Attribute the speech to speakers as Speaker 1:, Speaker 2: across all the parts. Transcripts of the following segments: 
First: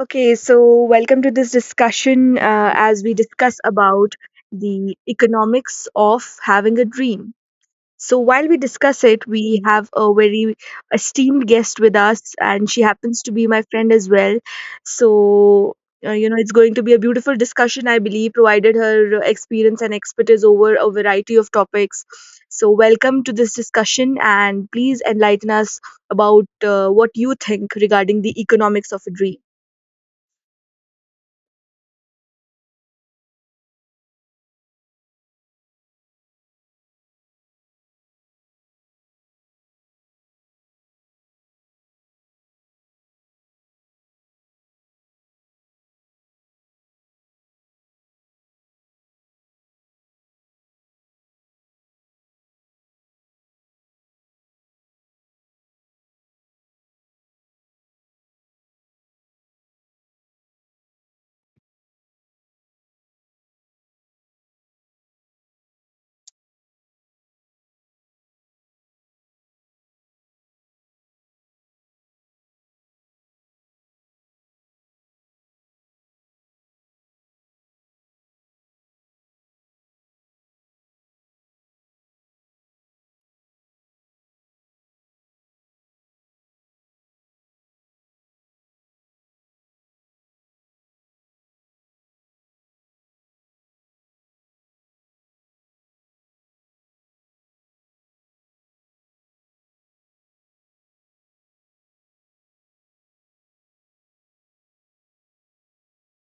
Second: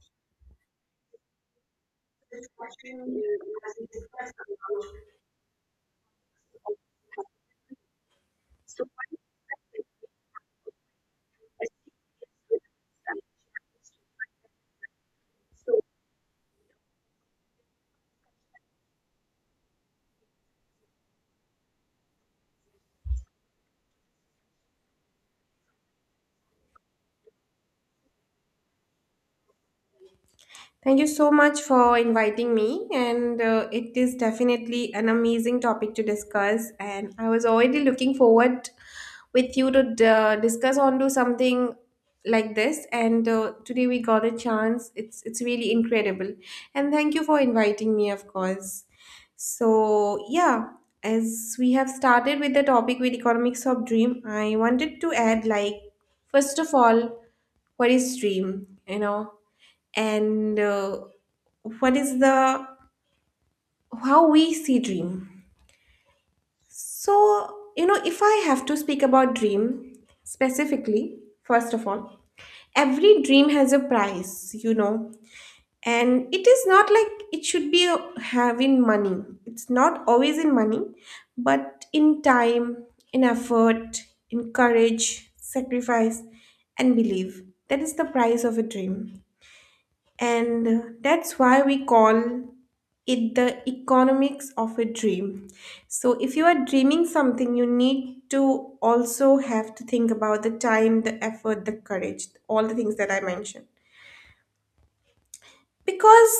Speaker 1: Okay, so welcome to this discussion as we discuss about the economics of having a dream. So while we discuss it, we have a very esteemed guest with us, and she happens to be my friend as well. So it's going to be a beautiful discussion, I believe, provided her experience and expertise over a variety of topics. So welcome to this discussion, and please enlighten us about what you think regarding the economics of a dream.
Speaker 2: Thank you so much for inviting me, and it is definitely an amazing topic to discuss. And I was already looking forward with you to discuss onto something like this. And today we got a chance. It's really incredible, and thank you for inviting me, of course. So yeah, as we have started with the topic with economics of dream, I wanted to add like first of all, what is dream? You know and what is the how we see dream, so you know, if I have to speak about dream specifically, first of all, every dream has a price, you know, and it is not like it should be having money. It's not always in money, but in time, in effort, in courage, sacrifice, and belief. That is the price of a dream. And that's why we call it the economics of a dream. So, if you are dreaming something, you need to also have to think about the time, the effort, the courage, all the things that I mentioned, because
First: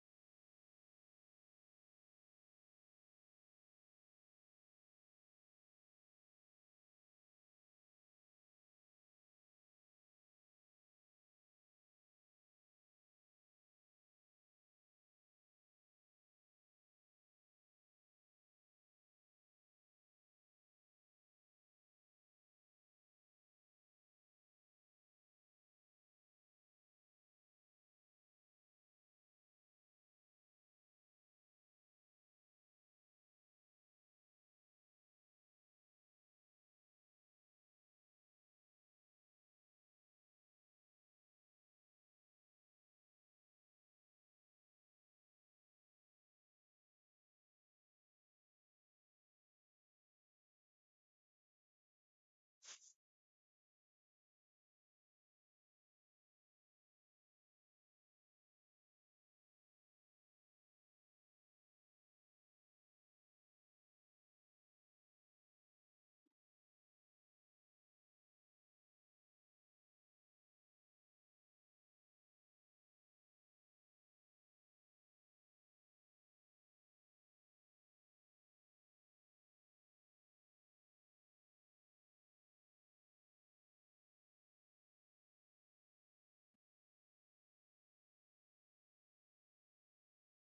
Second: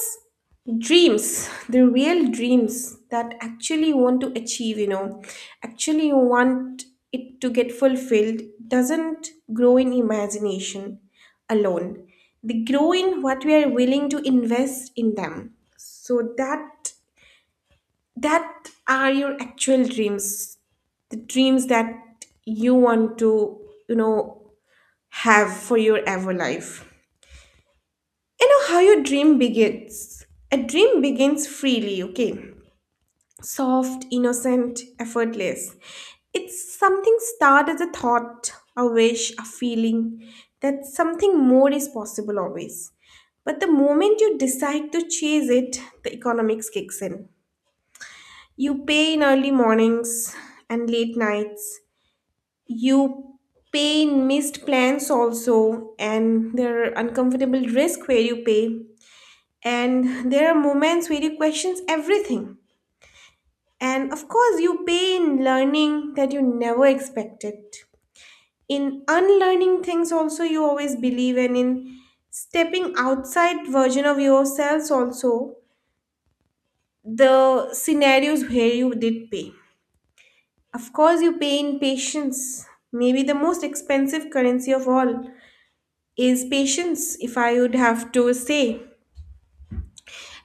Speaker 2: dreams, the real dreams that actually you want to achieve, you know, actually you want it to get fulfilled, doesn't grow in imagination alone. They grow in what we are willing to invest in them. So that, that are your actual dreams, the dreams that you want to, you know, have for your ever life. You know how your dream begins? A dream begins freely, okay? Soft, innocent, effortless. It's something start as a thought, a wish, a feeling, that something more is possible, always. But the moment you decide to chase it, the economics kicks in. You pay in early mornings and late nights. You pay in missed plans also, and there are uncomfortable risk where you pay, and there are moments where you questions everything, and of course you pay in learning that you never expected, in unlearning things also you always believe, and in stepping outside version of yourselves also. The scenarios where you did pay, of course, you pay in patience. Maybe the most expensive currency of all is patience, if I would have to say.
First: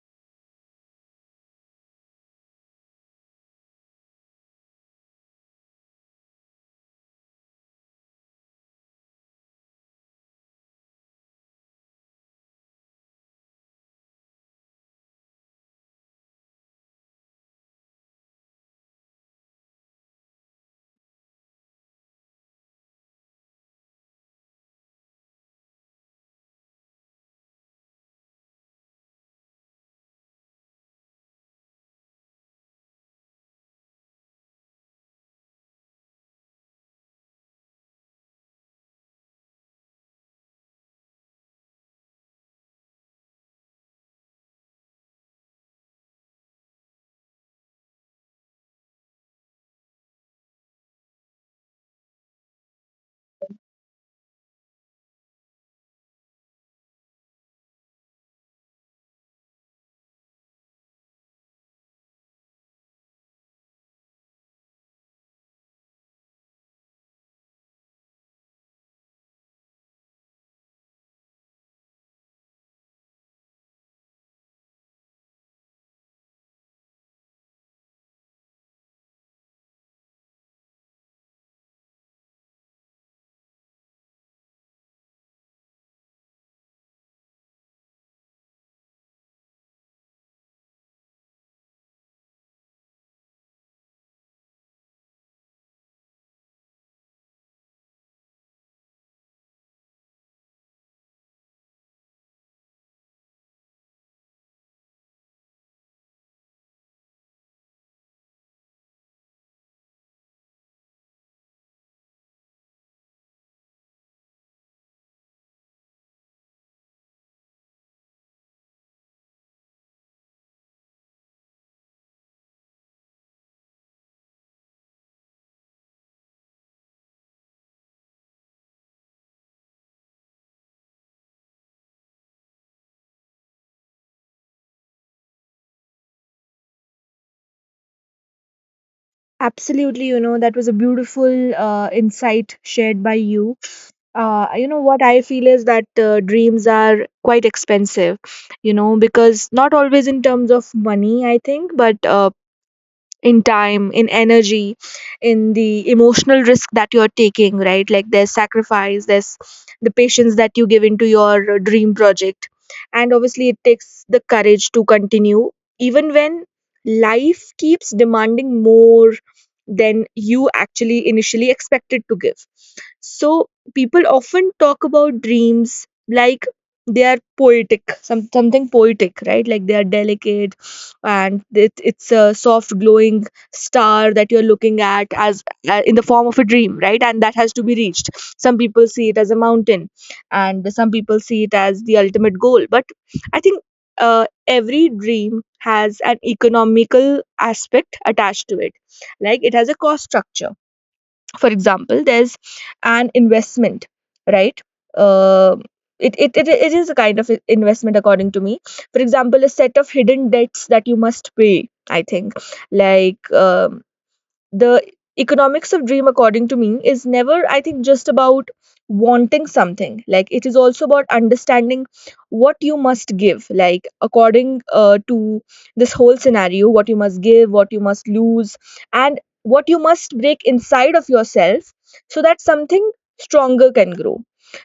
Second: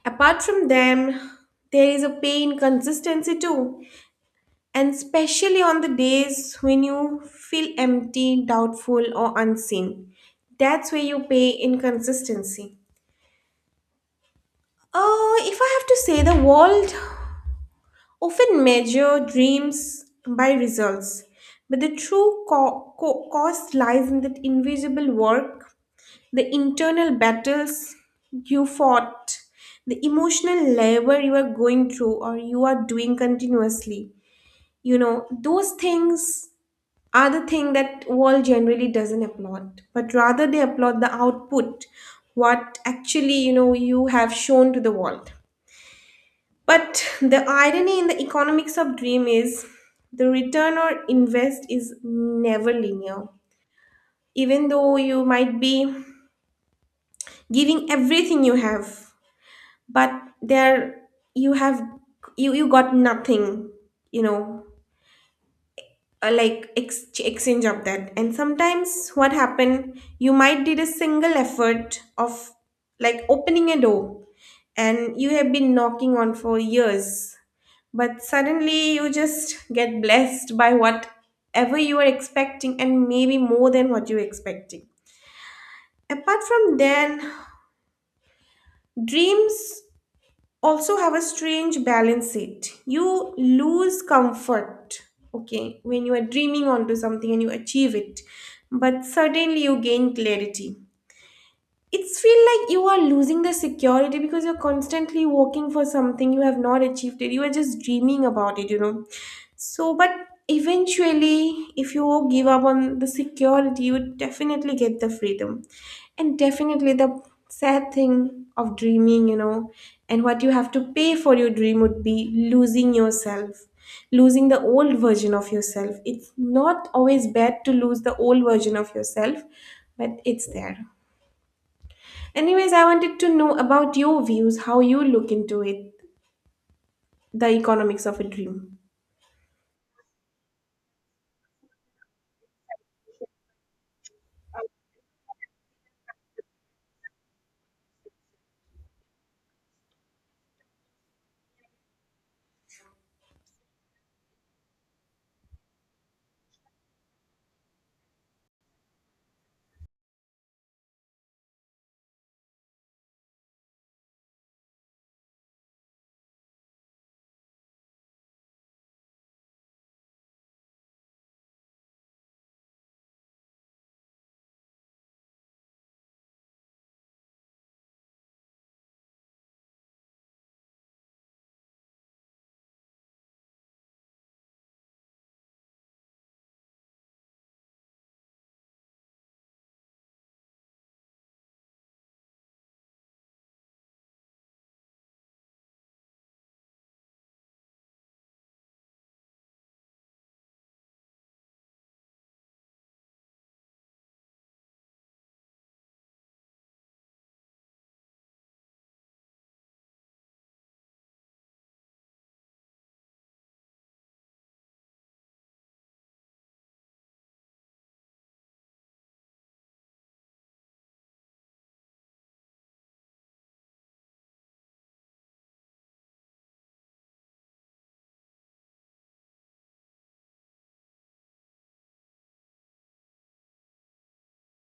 Speaker 2: Apart from them, there is a pay in consistency too. And especially on the days when you feel empty, doubtful, or unseen. That's where you pay inconsistency. If I have to say, the world often measure dreams by results, but the true cost lies in that invisible work, the internal battles you fought, the emotional labor you are going through or you are doing continuously. You know, those things are the thing that world generally doesn't applaud, but rather they applaud the output, what actually, you know, you have shown to the world. But the irony in the economics of dream is the return or invest is never linear. Even though you might be giving everything you have, but there you have, you got nothing, you know, like exchange of that. And sometimes what happen, you might did a single effort of like opening a door, and you have been knocking on for years, but suddenly you just get blessed by whatever you are expecting, and maybe more than what you're expecting. Apart from then, dreams also have a strange balance. It, you lose comfort, okay, when you are dreaming onto something and you achieve it, but suddenly you gain clarity. It's feel like you are losing the security, because you're constantly working for something you have not achieved it, you are just dreaming about it, you know. So but eventually, if you give up on the security, you would definitely get the freedom. And definitely the sad thing of dreaming, you know, and what you have to pay for your dream would be losing yourself, losing the old version of yourself. It's not always bad to lose the old version of yourself, but it's there. Anyways, I wanted to know about your views, how you look into it, the economics of a dream.
Speaker 1: Absolutely, you know, that was a beautiful insight shared by you. What I feel is that dreams are quite expensive, you know, because not always in terms of money, I think, but in time, in energy, in the emotional risk that you're taking, right? Like, there's sacrifice, there's the patience that you give into your dream project, and obviously it takes the courage to continue even when life keeps demanding more than you actually initially expected to give. So people often talk about dreams like they are poetic, something poetic, right? Like, they are delicate and it's a soft glowing star that you're looking at as in the form of a dream, right? And that has to be reached. Some people see it as a mountain, and some people see it as the ultimate goal. But I think every dream has an economical aspect attached to it. Like, it has a cost structure. For example, there's an investment, right? Uh, it, it, it, it is a kind of investment according to me. For example, a set of hidden debts that you must pay, I think. like um, the economics of dream according to me is never, I think, just about wanting something. Like, it is also about understanding what you must give, like according to this whole scenario, what you must give, what you must lose, and what you must break inside of yourself so that something stronger can grow.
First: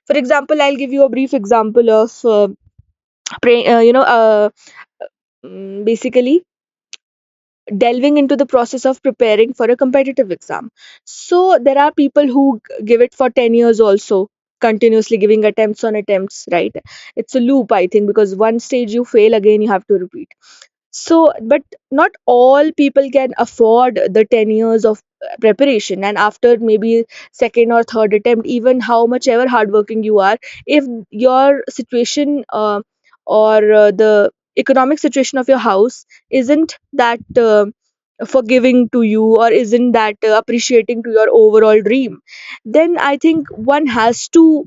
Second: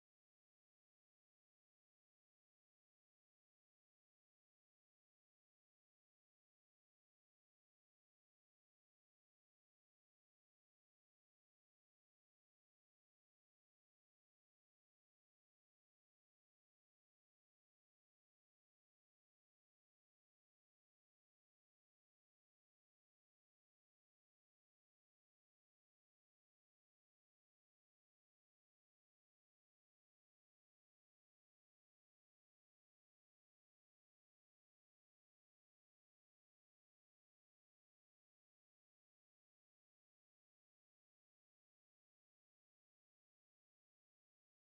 Speaker 1: For example, I'll give you a brief example of pray, you know mm, basically delving into the process of preparing for a competitive exam. So there are people who give it for 10 years also, continuously giving attempts on attempts, right? It's a loop, I think, because one stage you fail, again you have to repeat. So, but not all people can afford the 10 years of preparation. And after maybe second or third attempt, even how much ever hardworking you are, if your situation or the economic situation of your house isn't that forgiving to you or isn't that appreciating to your overall dream, then I think one has to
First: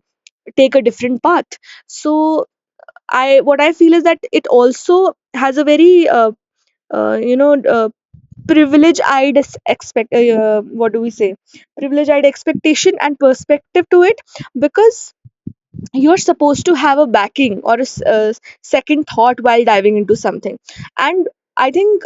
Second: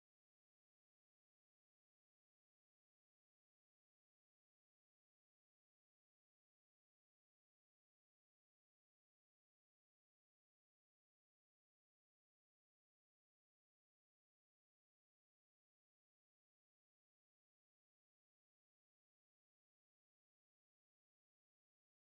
Speaker 1: take a different path. So, I what I feel is that it also has a very uh, you know uh, privilege eyed expect what do we say privilege eyed expectation and perspective to it, because you're supposed to have a backing or a second thought while diving into something. And I think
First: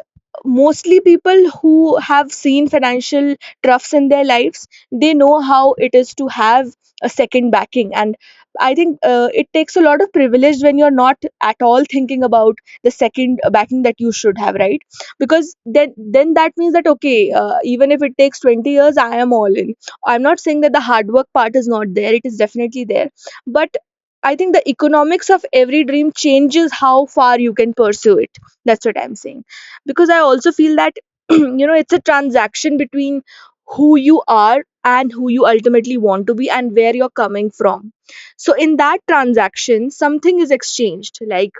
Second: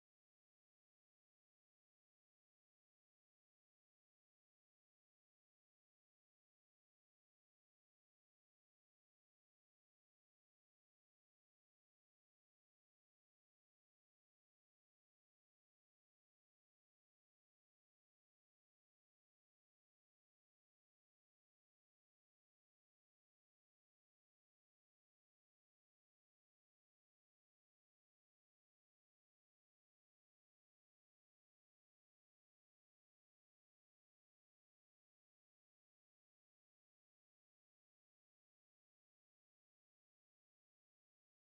Speaker 1: mostly people who have seen financial troughs in their lives, they know how it is to have a second backing. And I think it takes a lot of privilege when you're not at all thinking about the second backing that you should have, right? Because then that means that, okay, even if it takes 20 years, I am all in. I'm not saying that the hard work part is not there, it is definitely there. But I think the economics of every dream changes how far you can pursue it. That's what I'm saying. Because I also feel that, you know, it's a transaction between who you are and who you ultimately want to be and where you're coming from. So, in that transaction, something is exchanged. Like,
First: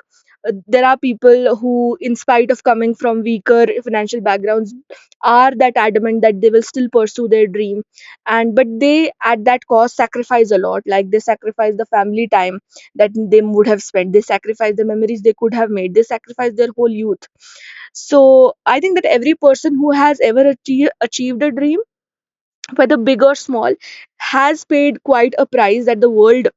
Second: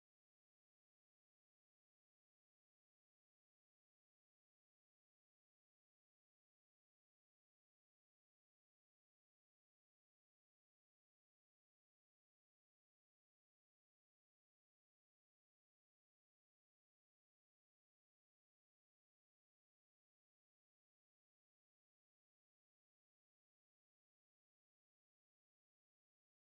Speaker 1: there are people who, in spite of coming from weaker financial backgrounds, are that adamant that they will still pursue their dream. And but they, at that cost, sacrifice a lot. Like, they sacrifice the family time that they would have spent, they sacrifice the memories they could have made, they sacrifice their whole youth. So I think that every person who has ever achieved a dream, whether big or small, has paid quite a price that the world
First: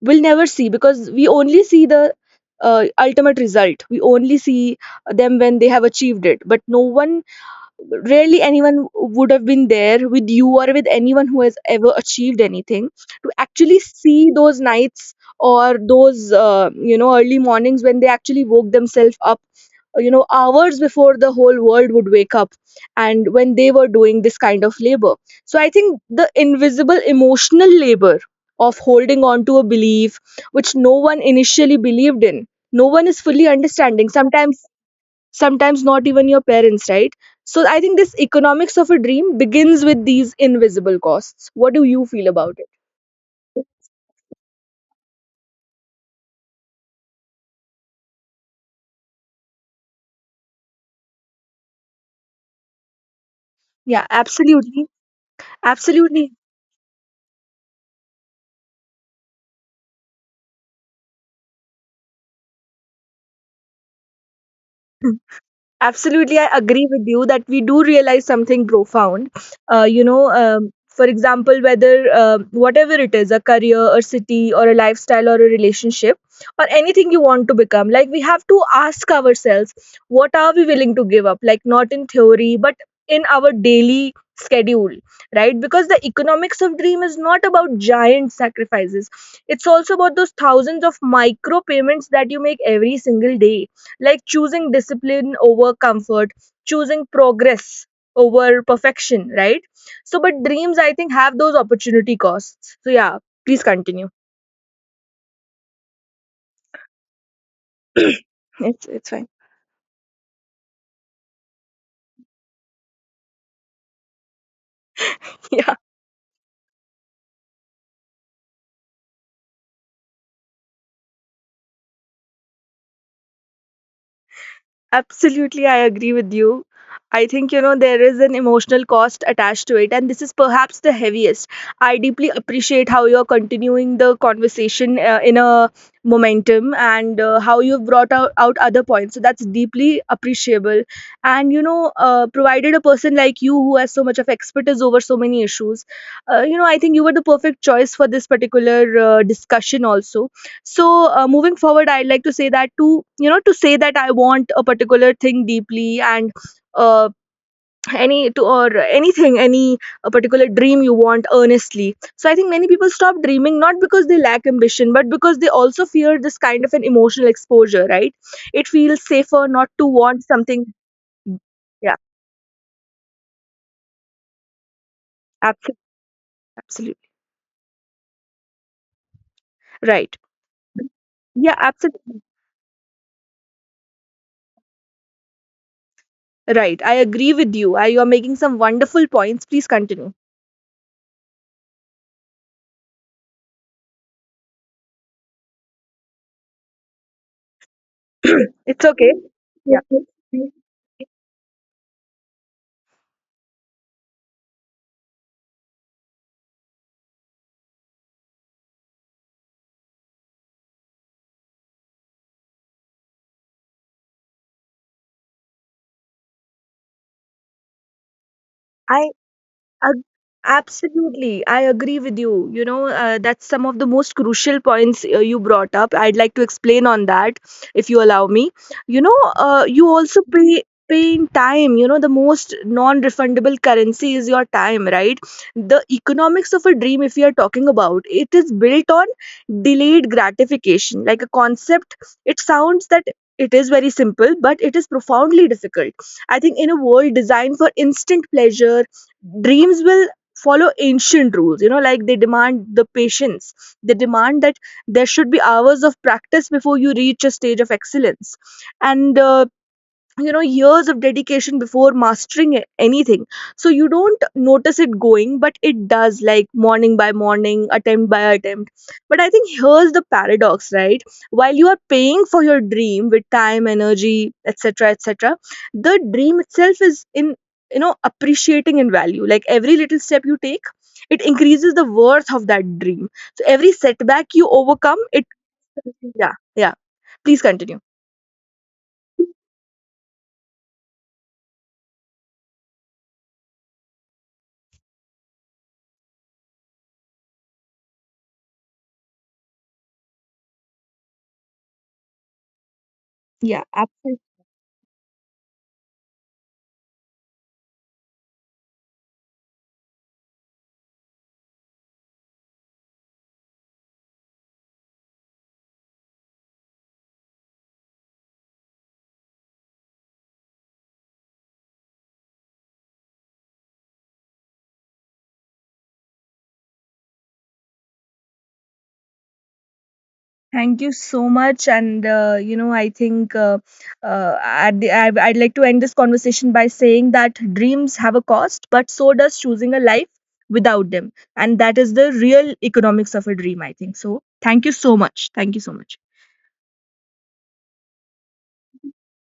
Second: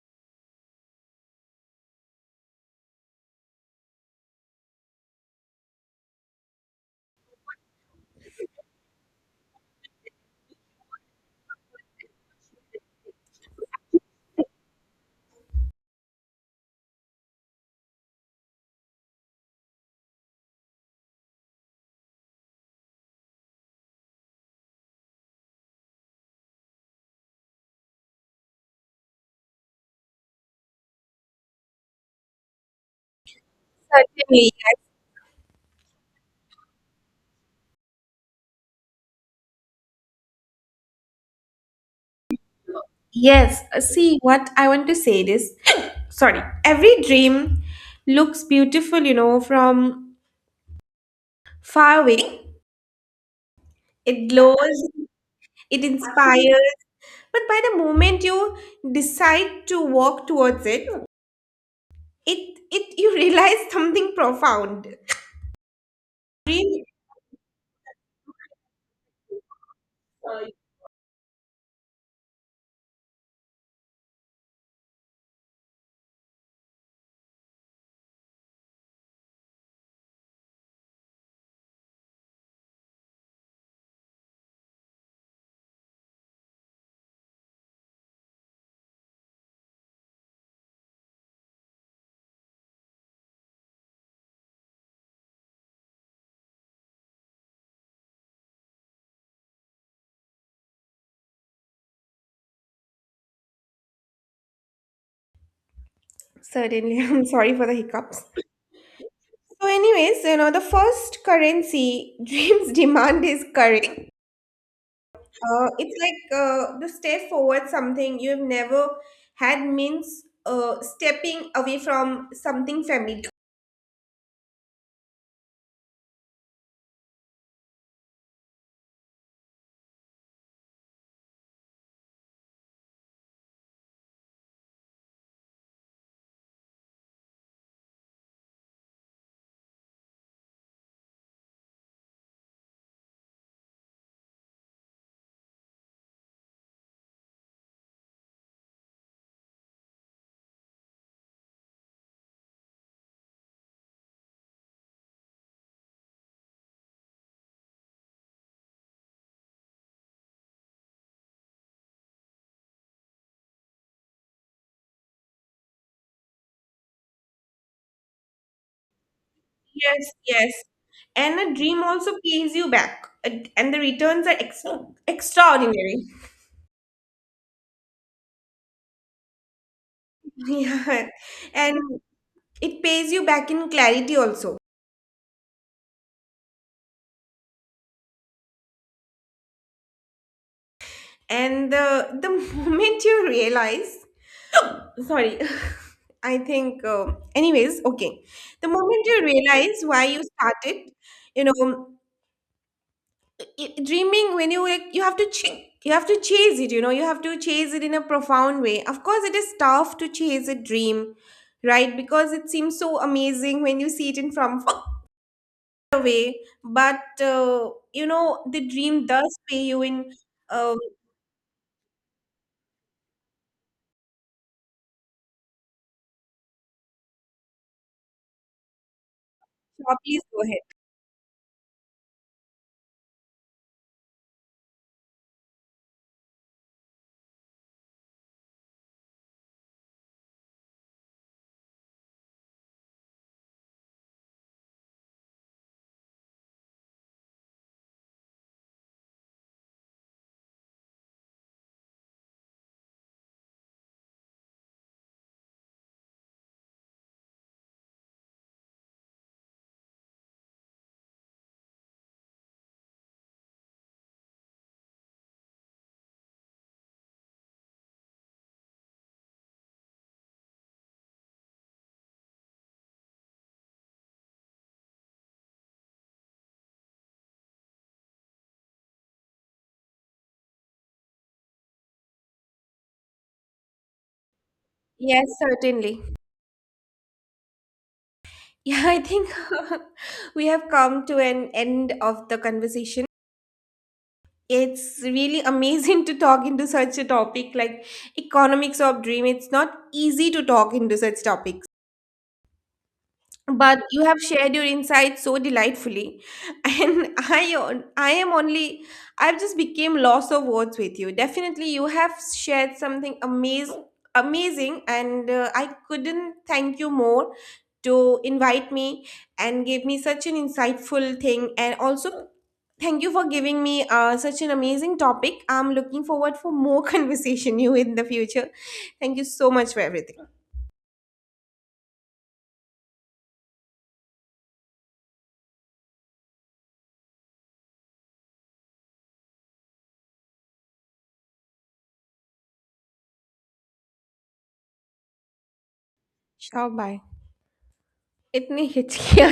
Speaker 1: we'll never see, because we only see the ultimate result. We only see them when they have achieved it, but no one, rarely anyone, would have been there with you or with anyone who has ever achieved anything to actually see those nights or those early mornings when they actually woke themselves up hours before the whole world would wake up and when they were doing this kind of labor. So I think the invisible emotional labor of holding on to a belief which no one initially believed in, no one is fully understanding
Speaker 2: Certainly.
Speaker 1: sometimes, sometimes not even your parents, right? So I think this economics of a dream begins with these invisible costs. What do you feel about it?
Speaker 2: Yes. See, what I want to say is, sorry, every dream looks beautiful, you know, from far away.
Speaker 1: Yeah,
Speaker 2: It
Speaker 1: absolutely,
Speaker 2: glows, it
Speaker 1: absolutely.
Speaker 2: inspires. But by the moment you decide to walk towards it, you realize something profound.
Speaker 1: Absolutely, I
Speaker 2: Dream.
Speaker 1: agree with you that we do realize something profound. For example, whether whatever it is, a career, a city, or a lifestyle, or a relationship, or anything you want to become, like, we have to ask ourselves, what are we willing to give up? Like, not in theory, but in our daily schedule, right? Because the economics of dream is not about giant sacrifices, it's also about those thousands of micro payments that you make every single day, like choosing discipline over comfort, choosing progress over perfection, right? So, but dreams, I think, have those opportunity costs. So, yeah, please continue.
Speaker 2: Certainly, I'm sorry for the hiccups.
Speaker 1: It's fine.
Speaker 2: So, anyways, you know, the first currency dreams demand is courage. It's like the step forward something you've never had means stepping away from something familiar.
Speaker 1: Absolutely, I agree with you. I think, you know, there is an emotional cost attached to it, and this is perhaps the heaviest. I deeply appreciate how you're continuing the conversation in a momentum and how you've out other points. So that's deeply appreciable. And, you know, provided a person like you who has so much of expertise over so many issues, I think you were the perfect choice for this particular discussion also. So, moving forward, I'd like to say that, I want a particular thing deeply and uh, any to or anything any a particular dream you want earnestly. So I think many people stop dreaming not because they lack ambition, but because they also fear this kind of an emotional exposure. Right? It feels safer not to
Speaker 2: Yes,
Speaker 1: want
Speaker 2: yes.
Speaker 1: something.
Speaker 2: And a dream
Speaker 1: Yeah,
Speaker 2: also pays you back, and the returns are
Speaker 1: absolutely,
Speaker 2: extraordinary.
Speaker 1: absolutely right.
Speaker 2: Yeah.
Speaker 1: Yeah,
Speaker 2: And
Speaker 1: absolutely
Speaker 2: it pays you back in clarity also.
Speaker 1: right. I agree with you. You are making some wonderful points. Please continue.
Speaker 2: And the moment you realize. Sorry. I think, anyways, okay. The
Speaker 1: It's
Speaker 2: moment
Speaker 1: okay.
Speaker 2: you
Speaker 1: Yeah.
Speaker 2: realize why you started, you know, dreaming when you like, you have to you have to chase it. You know, you have to chase it in a profound way. Of course, it is tough to chase a dream, right? Because it seems so amazing when you see it in from far away. But you know, the dream
Speaker 1: I
Speaker 2: does pay you
Speaker 1: ag-
Speaker 2: in. Um,
Speaker 1: Absolutely, I agree with you. You know, that's some of the most crucial points you brought up. I'd like to explain on that if you allow me. You know, you
Speaker 2: so
Speaker 1: also
Speaker 2: please go ahead.
Speaker 1: pay in time. You know, the most non-refundable currency is your time, right? The economics of a dream, if we are talking about it, is built on delayed gratification. Like, a concept, it sounds that it is very simple, but it is profoundly difficult. I think in a world designed for instant pleasure, dreams will follow ancient rules. You know, like, they demand the patience, they demand that there should be hours of practice before you reach a stage of excellence, and years of dedication before mastering anything. So you don't notice it going, but it does, like morning by morning, attempt by attempt. But I think here's the paradox, right? While you are paying for your dream with time, energy, etc., etc., the dream itself is in, you know, appreciating in value. Like, every little step you take, it increases the worth of that dream. So every setback you overcome
Speaker 2: Yes,
Speaker 1: it.
Speaker 2: certainly.
Speaker 1: Yeah, yeah, please continue.
Speaker 2: Yeah, I think we have come to an end of the conversation. It's really amazing to talk into such a topic like economics of dream. It's not easy to talk into such topics,
Speaker 1: Yeah,
Speaker 2: but you have
Speaker 1: absolutely.
Speaker 2: shared your insights so delightfully, and I am only, I've just became loss of words with you. Definitely, you have shared something amazing, amazing, and I couldn't thank you more to invite me and gave me such an insightful thing, and also thank you for giving me such an amazing topic. I'm looking forward for more conversation you in the future. Thank you so much for everything.
Speaker 1: Thank you so much. And, I think at I'd like to end this conversation by saying that dreams have a cost, but so does choosing a life without them. And that is the real economics of a dream, I think. So, thank you so much. Thank you so much.
Speaker 2: Sure, bye. इतनी हिचकियाँ